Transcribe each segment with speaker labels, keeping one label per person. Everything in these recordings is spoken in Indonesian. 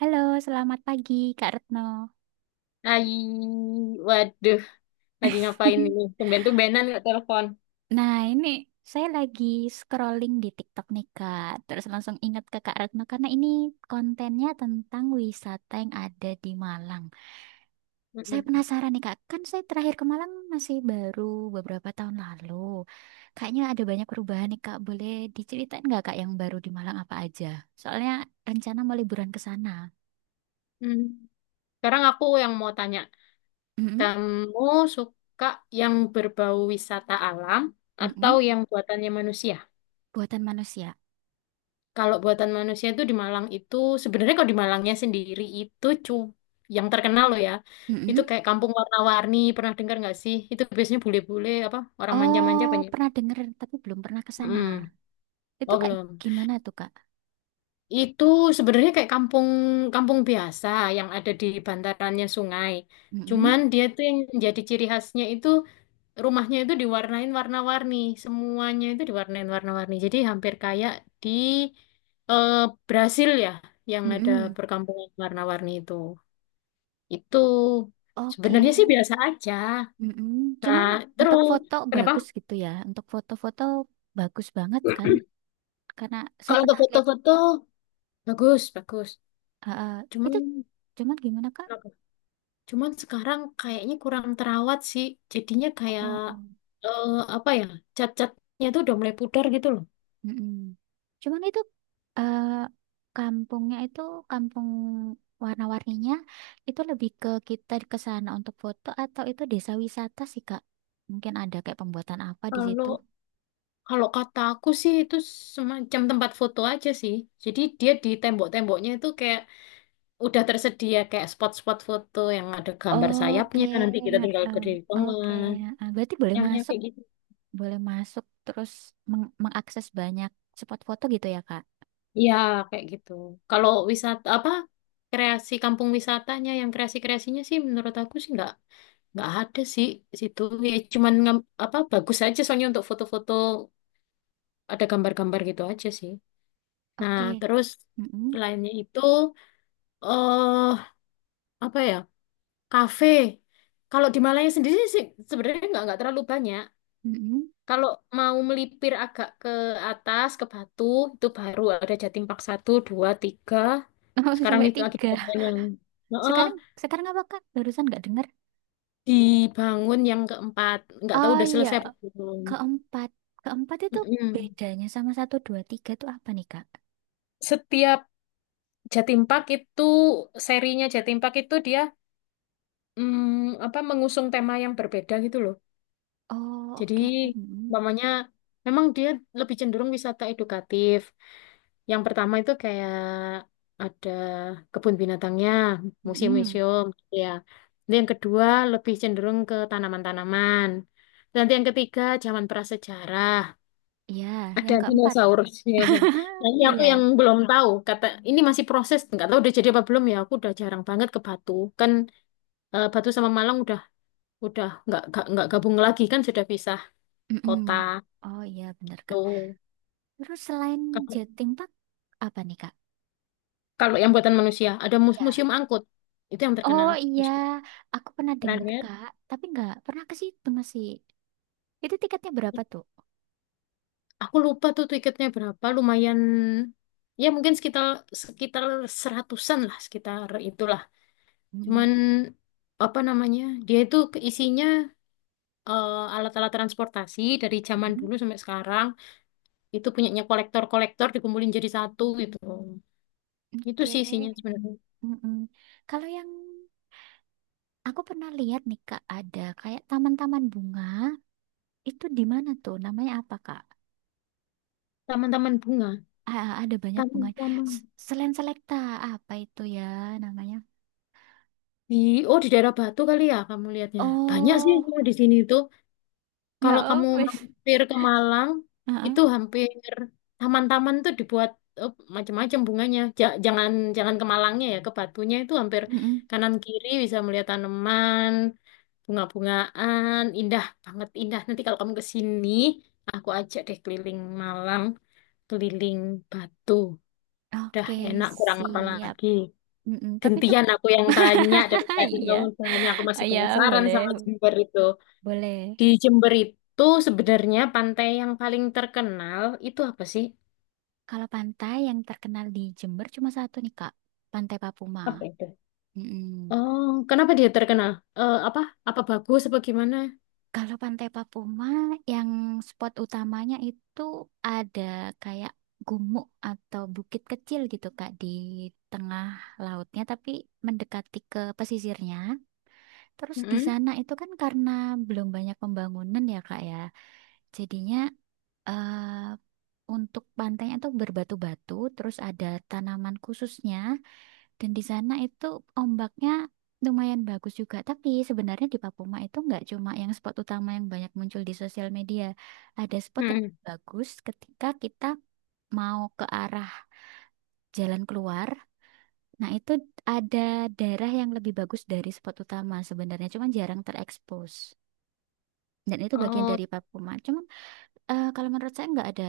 Speaker 1: Halo, selamat pagi Kak Retno.
Speaker 2: Hai, waduh, lagi ngapain ini? Tumben-tumbenan nggak telepon.
Speaker 1: Nah, ini saya lagi scrolling di TikTok nih Kak, terus langsung ingat ke Kak Retno karena ini kontennya tentang wisata yang ada di Malang. Saya
Speaker 2: Mm-mm.
Speaker 1: penasaran nih Kak, kan saya terakhir ke Malang masih baru beberapa tahun lalu. Kayaknya ada banyak perubahan nih Kak, boleh diceritain nggak Kak yang baru di Malang apa aja? Soalnya rencana mau liburan ke sana.
Speaker 2: Hmm. Sekarang aku yang mau tanya,
Speaker 1: Mm-mm,
Speaker 2: kamu suka yang berbau wisata alam atau
Speaker 1: mm-mm,
Speaker 2: yang buatannya manusia?
Speaker 1: buatan manusia.
Speaker 2: Kalau buatan manusia itu di Malang itu, sebenarnya kalau di Malangnya sendiri itu yang terkenal loh ya, itu kayak kampung warna-warni, pernah dengar nggak sih? Itu biasanya bule-bule apa orang manja-manja
Speaker 1: Oh,
Speaker 2: banyak.
Speaker 1: pernah denger tapi belum pernah ke sana.
Speaker 2: Mm-mm.
Speaker 1: Itu
Speaker 2: Oh,
Speaker 1: Kak,
Speaker 2: belum.
Speaker 1: gimana tuh Kak?
Speaker 2: Itu sebenarnya kayak kampung kampung biasa yang ada di bantarannya sungai.
Speaker 1: Mm-mm,
Speaker 2: Cuman dia tuh yang jadi ciri khasnya itu rumahnya itu diwarnain warna-warni, semuanya itu diwarnain warna-warni. Jadi hampir kayak di eh, Brasil ya yang ada
Speaker 1: mm-mm.
Speaker 2: perkampungan warna-warni itu. Itu
Speaker 1: Oke,
Speaker 2: sebenarnya sih biasa aja.
Speaker 1: mm-mm. Cuman
Speaker 2: Nah,
Speaker 1: untuk
Speaker 2: terus
Speaker 1: foto
Speaker 2: kenapa?
Speaker 1: bagus gitu ya. Untuk foto-foto bagus banget kan? Karena saya
Speaker 2: Kalau untuk
Speaker 1: pernah lihat.
Speaker 2: foto-foto bagus, bagus.
Speaker 1: Ah, ah. Itu
Speaker 2: Cuman
Speaker 1: cuman gimana Kak?
Speaker 2: Cuman sekarang kayaknya kurang terawat sih. Jadinya kayak
Speaker 1: Oh.
Speaker 2: eh, apa ya? Cat-catnya tuh udah mulai pudar gitu loh.
Speaker 1: Mm-mm. Cuman itu eh, kampungnya itu kampung warna-warninya itu lebih ke kita ke sana untuk foto atau itu desa wisata sih Kak? Mungkin ada kayak pembuatan apa di situ?
Speaker 2: Kalau kalau kata aku sih itu semacam tempat foto aja sih. Jadi dia di tembok-temboknya itu kayak udah tersedia kayak spot-spot foto yang ada gambar
Speaker 1: Oke,
Speaker 2: sayapnya. Nanti kita tinggal
Speaker 1: heeh.
Speaker 2: berdiri di tengah.
Speaker 1: Oke. Heeh. Berarti
Speaker 2: Yang kayak gitu.
Speaker 1: boleh masuk terus mengakses banyak spot foto gitu ya Kak?
Speaker 2: Iya, kayak gitu. Kalau wisata apa kreasi kampung wisatanya yang kreasi-kreasinya sih menurut aku sih nggak ada sih situ ya cuman apa bagus aja soalnya untuk foto-foto ada gambar-gambar gitu aja sih, nah
Speaker 1: Oke.
Speaker 2: terus
Speaker 1: Mm-mm.
Speaker 2: lainnya itu eh apa ya, kafe kalau di Malaya sendiri sih sebenarnya nggak terlalu banyak.
Speaker 1: Mm-mm.
Speaker 2: Kalau mau melipir agak ke atas ke Batu itu baru ada Jatim Park 1, 2, 3.
Speaker 1: Oh,
Speaker 2: Sekarang
Speaker 1: sampai
Speaker 2: itu lagi
Speaker 1: tiga.
Speaker 2: dibangun yang, heeh,
Speaker 1: Sekarang, sekarang apa Kak? Barusan nggak dengar?
Speaker 2: dibangun yang keempat, nggak tahu
Speaker 1: Oh
Speaker 2: udah
Speaker 1: iya.
Speaker 2: selesai apa belum.
Speaker 1: Keempat. Keempat itu
Speaker 2: Mm-mm.
Speaker 1: bedanya sama satu, dua, tiga itu apa nih, Kak?
Speaker 2: Setiap Jatim Park itu serinya Jatim Park itu dia apa mengusung tema yang berbeda gitu loh.
Speaker 1: Oh,
Speaker 2: Jadi
Speaker 1: oke. Mm-mm.
Speaker 2: umpamanya memang dia lebih cenderung wisata edukatif. Yang pertama itu kayak ada kebun binatangnya,
Speaker 1: Mm-mm.
Speaker 2: museum-museum gitu ya. Nanti yang kedua lebih cenderung ke tanaman-tanaman. Nanti yang ketiga zaman prasejarah.
Speaker 1: Iya,
Speaker 2: Ada
Speaker 1: yang keempat.
Speaker 2: dinosaurusnya. San. Nah, ini aku
Speaker 1: Iya.
Speaker 2: yang belum tahu. Kata ini masih proses, nggak tahu udah jadi apa belum ya. Aku udah jarang banget ke Batu. Kan Batu sama Malang udah nggak gabung lagi kan sudah pisah kota.
Speaker 1: Mm-mm. Oh iya, bener, Kak.
Speaker 2: Tuh.
Speaker 1: Terus selain
Speaker 2: Kalau
Speaker 1: Jatim Park, apa nih, Kak?
Speaker 2: kalau yang buatan manusia ada
Speaker 1: Ya.
Speaker 2: museum angkut. Itu yang
Speaker 1: Oh
Speaker 2: terkenal.
Speaker 1: iya,
Speaker 2: Museum.
Speaker 1: aku pernah
Speaker 2: Pernah
Speaker 1: dengar,
Speaker 2: dengar?
Speaker 1: Kak. Tapi nggak pernah ke situ masih. Itu tiketnya berapa tuh?
Speaker 2: Aku lupa tuh tiketnya berapa. Lumayan ya mungkin sekitar sekitar seratusan lah, sekitar itulah. Cuman
Speaker 1: Mm-mm.
Speaker 2: apa namanya? Dia itu isinya alat-alat transportasi dari zaman
Speaker 1: Mm-mm.
Speaker 2: dulu sampai sekarang itu punyanya kolektor-kolektor dikumpulin jadi satu gitu. Itu
Speaker 1: Oke.
Speaker 2: sih isinya sebenarnya.
Speaker 1: Mm-mm. Kalau yang aku pernah lihat nih, Kak, ada kayak taman-taman bunga. Itu di mana tuh? Namanya apa, Kak?
Speaker 2: Taman-taman bunga,
Speaker 1: Ah, ada banyak bunga.
Speaker 2: taman-taman
Speaker 1: Selain selekta, apa itu ya namanya?
Speaker 2: di oh di daerah Batu kali ya kamu lihatnya. Banyak sih
Speaker 1: Oh,
Speaker 2: kalau di sini itu. Kalau
Speaker 1: ya
Speaker 2: kamu
Speaker 1: wes.
Speaker 2: mampir ke Malang
Speaker 1: Heeh.
Speaker 2: itu hampir taman-taman tuh dibuat eh, macam-macam bunganya. Ja- jangan jangan ke Malangnya ya, ke Batunya itu hampir
Speaker 1: Mm-mm.
Speaker 2: kanan kiri bisa melihat tanaman, bunga-bungaan, indah banget indah. Nanti kalau kamu ke sini, aku ajak deh keliling Malang, keliling Batu. Udah
Speaker 1: Oke,
Speaker 2: enak, kurang apa
Speaker 1: siap.
Speaker 2: lagi.
Speaker 1: Mm-mm. Tapi itu
Speaker 2: Gentian aku yang tanya, dari tadi
Speaker 1: iya.
Speaker 2: kamu tanya, aku
Speaker 1: Ah,
Speaker 2: masih
Speaker 1: ya,
Speaker 2: penasaran
Speaker 1: boleh.
Speaker 2: sama Jember itu.
Speaker 1: Boleh.
Speaker 2: Di Jember itu sebenarnya pantai yang paling terkenal itu apa sih?
Speaker 1: Kalau pantai yang terkenal di Jember cuma satu nih, Kak. Pantai Papuma.
Speaker 2: Apa itu?
Speaker 1: Mm-mm.
Speaker 2: Oh, kenapa dia terkenal? Eh, apa? Apa bagus apa gimana?
Speaker 1: Kalau Pantai Papuma yang spot utamanya itu ada kayak gumuk atau bukit kecil gitu Kak di tengah lautnya tapi mendekati ke pesisirnya. Terus di
Speaker 2: Mm-mm.
Speaker 1: sana itu kan karena belum banyak pembangunan ya Kak ya. Jadinya eh, untuk pantainya tuh berbatu-batu terus ada tanaman khususnya dan di sana itu ombaknya lumayan bagus juga. Tapi sebenarnya di Papuma itu nggak cuma yang spot utama yang banyak muncul di sosial media. Ada spot yang
Speaker 2: Mm-mm.
Speaker 1: bagus ketika kita mau ke arah jalan keluar. Nah, itu ada daerah yang lebih bagus dari spot utama sebenarnya, cuma jarang terekspos. Dan itu bagian
Speaker 2: Oh,
Speaker 1: dari Papuma. Cuma kalau menurut saya nggak ada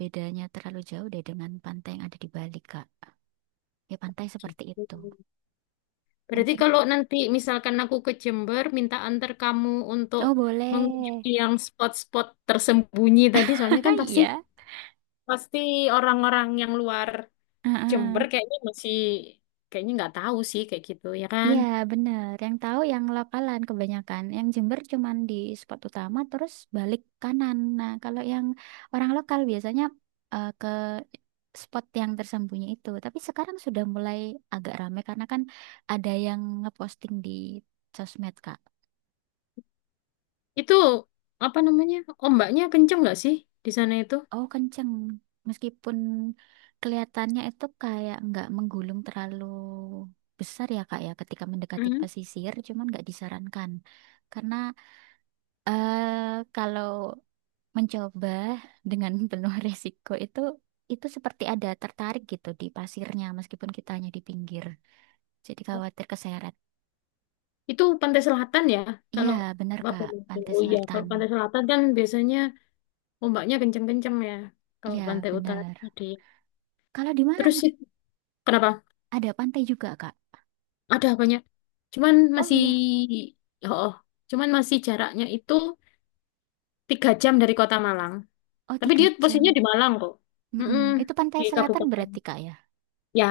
Speaker 1: bedanya terlalu jauh deh dengan pantai yang ada di Bali, Kak. Ya pantai seperti
Speaker 2: gitu.
Speaker 1: itu.
Speaker 2: Berarti
Speaker 1: Mungkin.
Speaker 2: kalau nanti misalkan aku ke Jember, minta antar kamu untuk
Speaker 1: Oh, boleh.
Speaker 2: mengunjungi yang spot-spot tersembunyi tadi, soalnya kan pasti
Speaker 1: Iya.
Speaker 2: pasti orang-orang yang luar
Speaker 1: Ah,
Speaker 2: Jember
Speaker 1: ah.
Speaker 2: kayaknya masih kayaknya nggak tahu sih kayak gitu ya kan.
Speaker 1: Iya, bener. Yang tahu yang lokalan kebanyakan. Yang Jember cuman di spot utama terus balik kanan. Nah, kalau yang orang lokal biasanya ke spot yang tersembunyi itu. Tapi sekarang sudah mulai agak rame karena kan ada yang ngeposting di sosmed, Kak.
Speaker 2: Itu apa namanya? Ombaknya kenceng nggak sih di sana itu?
Speaker 1: Oh, kenceng. Meskipun kelihatannya itu kayak nggak menggulung terlalu besar ya, Kak ya, ketika mendekati
Speaker 2: Hmm.
Speaker 1: pesisir, cuman nggak disarankan. Karena kalau mencoba dengan penuh resiko itu seperti ada tertarik gitu di pasirnya meskipun kitanya di pinggir. Jadi khawatir keseret.
Speaker 2: Itu pantai selatan ya.
Speaker 1: Iya,
Speaker 2: Kalau
Speaker 1: benar
Speaker 2: Bapak
Speaker 1: Kak, pantai
Speaker 2: oh iya,
Speaker 1: selatan.
Speaker 2: kalau pantai selatan kan biasanya ombaknya kenceng-kenceng ya. Kalau
Speaker 1: Iya,
Speaker 2: pantai utara
Speaker 1: benar.
Speaker 2: tadi.
Speaker 1: Kalau di
Speaker 2: Terus
Speaker 1: Malang
Speaker 2: sih kenapa?
Speaker 1: ada pantai juga Kak.
Speaker 2: Ada banyak. Cuman
Speaker 1: Oh, oh
Speaker 2: masih,
Speaker 1: ya,
Speaker 2: oh, cuman masih jaraknya itu 3 jam dari kota Malang.
Speaker 1: oh,
Speaker 2: Tapi
Speaker 1: tiga
Speaker 2: dia posisinya
Speaker 1: jam.
Speaker 2: di Malang kok. Mm-mm,
Speaker 1: Mm-mm. Itu pantai
Speaker 2: di
Speaker 1: selatan
Speaker 2: kabupaten.
Speaker 1: berarti Kak ya.
Speaker 2: Ya,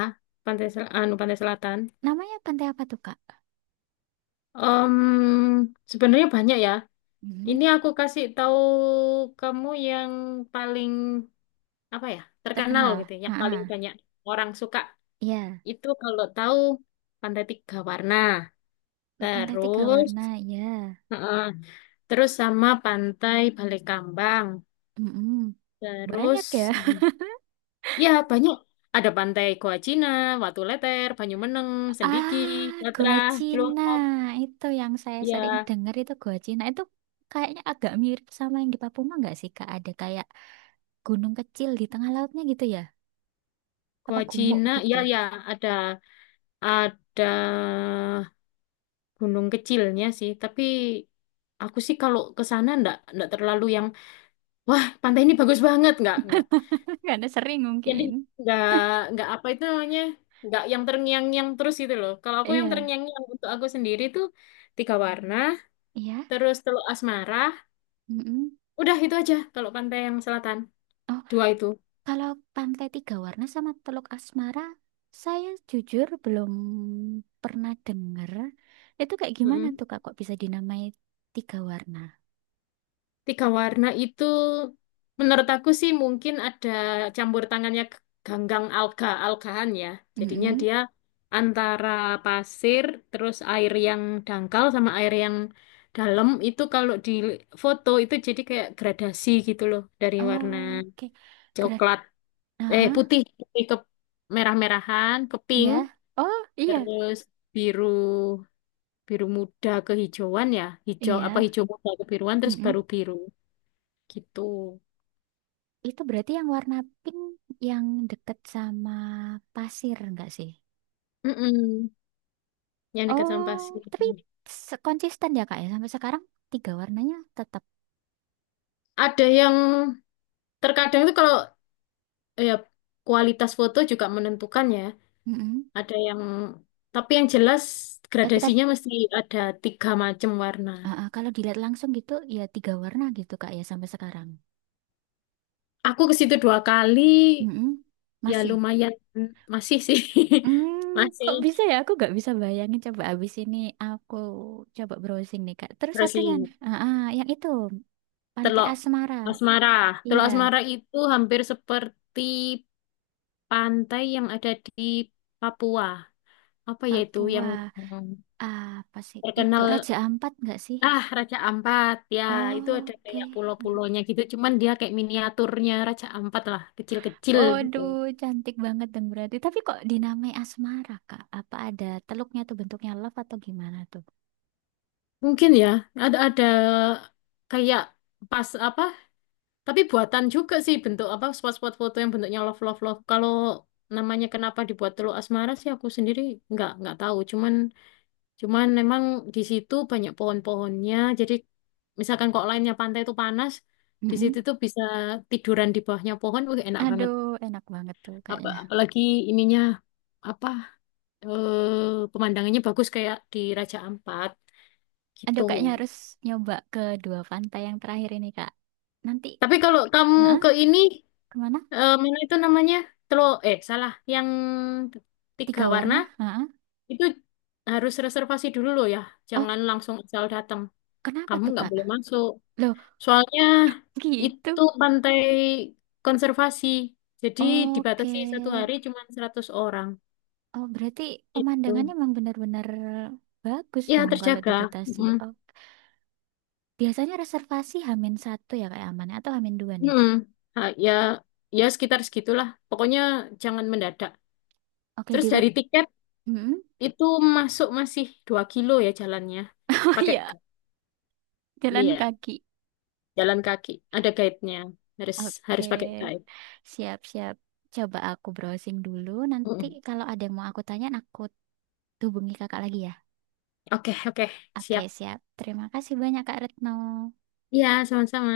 Speaker 2: pantai selatan.
Speaker 1: Namanya pantai apa tuh Kak?
Speaker 2: Em, Sebenarnya banyak ya. Ini
Speaker 1: Mm,
Speaker 2: aku kasih tahu kamu yang paling apa ya terkenal
Speaker 1: terkenal.
Speaker 2: gitu,
Speaker 1: Ah,
Speaker 2: yang paling
Speaker 1: ah.
Speaker 2: banyak orang suka
Speaker 1: Iya,
Speaker 2: itu kalau tahu Pantai Tiga Warna.
Speaker 1: pantai tiga
Speaker 2: Terus,
Speaker 1: warna. Ya,
Speaker 2: Terus sama pantai Balekambang.
Speaker 1: mm-mm. Banyak
Speaker 2: Terus
Speaker 1: ya.
Speaker 2: ya banyak, ada pantai Goa Cina, Watu Leter, Banyumeneng, Sendiki,
Speaker 1: Ah,
Speaker 2: Batra,
Speaker 1: gua Cina.
Speaker 2: Cilongkop.
Speaker 1: Itu yang saya sering
Speaker 2: Ya,
Speaker 1: dengar itu gua Cina. Itu kayaknya agak mirip sama yang di Papua nggak sih, Kak? Ada kayak gunung kecil di tengah lautnya gitu ya? Apa
Speaker 2: Goa
Speaker 1: gumuk
Speaker 2: Cina.
Speaker 1: gitu?
Speaker 2: Ya, ya ada ada gunung kecilnya sih. Tapi aku sih kalau ke sana ndak ndak terlalu yang wah pantai ini bagus banget, nggak nggak.
Speaker 1: Karena sering
Speaker 2: Jadi
Speaker 1: mungkin.
Speaker 2: nggak nggak apa itu namanya, nggak yang terngiang-ngiang terus gitu loh. Kalau aku yang
Speaker 1: Iya.
Speaker 2: terngiang-ngiang untuk aku sendiri tuh tiga warna,
Speaker 1: Iya.
Speaker 2: terus Teluk Asmara.
Speaker 1: Mm-mm.
Speaker 2: Udah itu aja kalau pantai yang selatan.
Speaker 1: Oh,
Speaker 2: Dua itu.
Speaker 1: kalau Pantai Tiga Warna sama Teluk Asmara, saya jujur belum pernah dengar. Itu kayak gimana
Speaker 2: Mm-mm.
Speaker 1: tuh, Kak? Kok bisa dinamai Tiga Warna?
Speaker 2: Tiga warna itu menurut aku sih mungkin ada campur tangannya ganggang alga-algahan ya. Jadinya
Speaker 1: Mm-mm.
Speaker 2: dia antara pasir, terus air yang dangkal sama air yang dalam itu kalau di foto itu jadi kayak gradasi gitu loh dari warna
Speaker 1: Oh, oke. Gerak.
Speaker 2: coklat, putih, putih ke merah-merahan ke pink,
Speaker 1: Iya. Oh, iya.
Speaker 2: terus biru, biru muda kehijauan ya, hijau apa
Speaker 1: Iya.
Speaker 2: hijau muda kebiruan, terus
Speaker 1: Mm-mm.
Speaker 2: baru biru gitu.
Speaker 1: Itu berarti yang warna pink yang deket sama pasir enggak sih?
Speaker 2: Mm-mm. Yang dekat sama
Speaker 1: Oh,
Speaker 2: pasir,
Speaker 1: tapi konsisten ya Kak ya sampai sekarang tiga warnanya tetap.
Speaker 2: ada yang terkadang itu kalau ya kualitas foto juga menentukan ya,
Speaker 1: Mm-mm.
Speaker 2: ada yang, tapi yang jelas
Speaker 1: Ketika
Speaker 2: gradasinya mesti ada tiga macam warna.
Speaker 1: Ah, ah, kalau dilihat langsung gitu ya tiga warna gitu Kak ya sampai sekarang.
Speaker 2: Aku ke situ 2 kali
Speaker 1: Mm-mm.
Speaker 2: ya
Speaker 1: Masih.
Speaker 2: lumayan masih sih,
Speaker 1: Hmm,
Speaker 2: masih.
Speaker 1: kok bisa ya? Aku nggak bisa bayangin. Coba abis ini aku coba browsing nih Kak. Terus
Speaker 2: Terus sih
Speaker 1: satunya, ah, ah, yang itu Pantai
Speaker 2: telok
Speaker 1: Asmara.
Speaker 2: asmara,
Speaker 1: Iya,
Speaker 2: telok asmara itu hampir seperti pantai yang ada di Papua. Apa ya itu yang
Speaker 1: Papua.
Speaker 2: yang
Speaker 1: Apa sih itu?
Speaker 2: terkenal,
Speaker 1: Raja Ampat nggak sih?
Speaker 2: ah, Raja Ampat ya, itu ada
Speaker 1: Oke.
Speaker 2: kayak pulau-pulaunya gitu cuman dia kayak miniaturnya Raja Ampat lah, kecil-kecil gitu.
Speaker 1: Aduh, cantik banget dong berarti. Tapi kok dinamai Asmara, Kak? Apa ada teluknya tuh bentuknya love atau gimana tuh?
Speaker 2: Mungkin ya ada kayak pas apa, tapi buatan juga sih bentuk apa spot-spot foto yang bentuknya love love love. Kalau namanya kenapa dibuat Teluk Asmara sih aku sendiri nggak tahu cuman, memang di situ banyak pohon-pohonnya. Jadi misalkan kok lainnya pantai itu panas, di situ
Speaker 1: Mm-mm.
Speaker 2: tuh bisa tiduran di bawahnya pohon, wih enak banget.
Speaker 1: Aduh, enak banget tuh
Speaker 2: Apa,
Speaker 1: kayaknya.
Speaker 2: apalagi ininya apa, pemandangannya bagus kayak di Raja Ampat gitu.
Speaker 1: Aduh, kayaknya harus nyoba ke dua pantai yang terakhir ini, Kak. Nanti,
Speaker 2: Tapi kalau kamu
Speaker 1: nah,
Speaker 2: ke ini,
Speaker 1: kemana?
Speaker 2: mana itu namanya? Telo yang tiga
Speaker 1: Tiga
Speaker 2: warna
Speaker 1: warna, heeh.
Speaker 2: itu harus reservasi dulu loh ya.
Speaker 1: Oh,
Speaker 2: Jangan langsung asal datang.
Speaker 1: kenapa
Speaker 2: Kamu
Speaker 1: tuh,
Speaker 2: nggak
Speaker 1: Kak?
Speaker 2: boleh masuk.
Speaker 1: Loh,
Speaker 2: Soalnya
Speaker 1: gitu.
Speaker 2: itu pantai konservasi, jadi
Speaker 1: Oke.
Speaker 2: dibatasi satu hari cuma 100 orang.
Speaker 1: Oh, berarti pemandangannya
Speaker 2: Itu.
Speaker 1: emang benar-benar bagus
Speaker 2: Ya,
Speaker 1: dong kalau
Speaker 2: terjaga.
Speaker 1: dibatasi.
Speaker 2: Mm.
Speaker 1: Oh, biasanya reservasi Hamin satu ya kayak amannya atau Hamin dua nih.
Speaker 2: Mm. Ah, ya, ya sekitar segitulah. Pokoknya jangan mendadak.
Speaker 1: Oke di
Speaker 2: Terus
Speaker 1: web.
Speaker 2: dari tiket
Speaker 1: Mm-mm.
Speaker 2: itu masuk masih 2 kilo ya jalannya.
Speaker 1: Oh
Speaker 2: Pakai
Speaker 1: iya, jalan
Speaker 2: ya,
Speaker 1: kaki.
Speaker 2: jalan kaki. Ada guide-nya. Harus harus pakai
Speaker 1: Oke,
Speaker 2: guide.
Speaker 1: siap-siap. Coba aku browsing dulu. Nanti
Speaker 2: Mm.
Speaker 1: kalau ada yang mau aku tanya, aku hubungi kakak lagi ya.
Speaker 2: Oke, oke,
Speaker 1: Oke,
Speaker 2: siap.
Speaker 1: siap. Terima kasih banyak Kak Retno.
Speaker 2: Ya, sama-sama.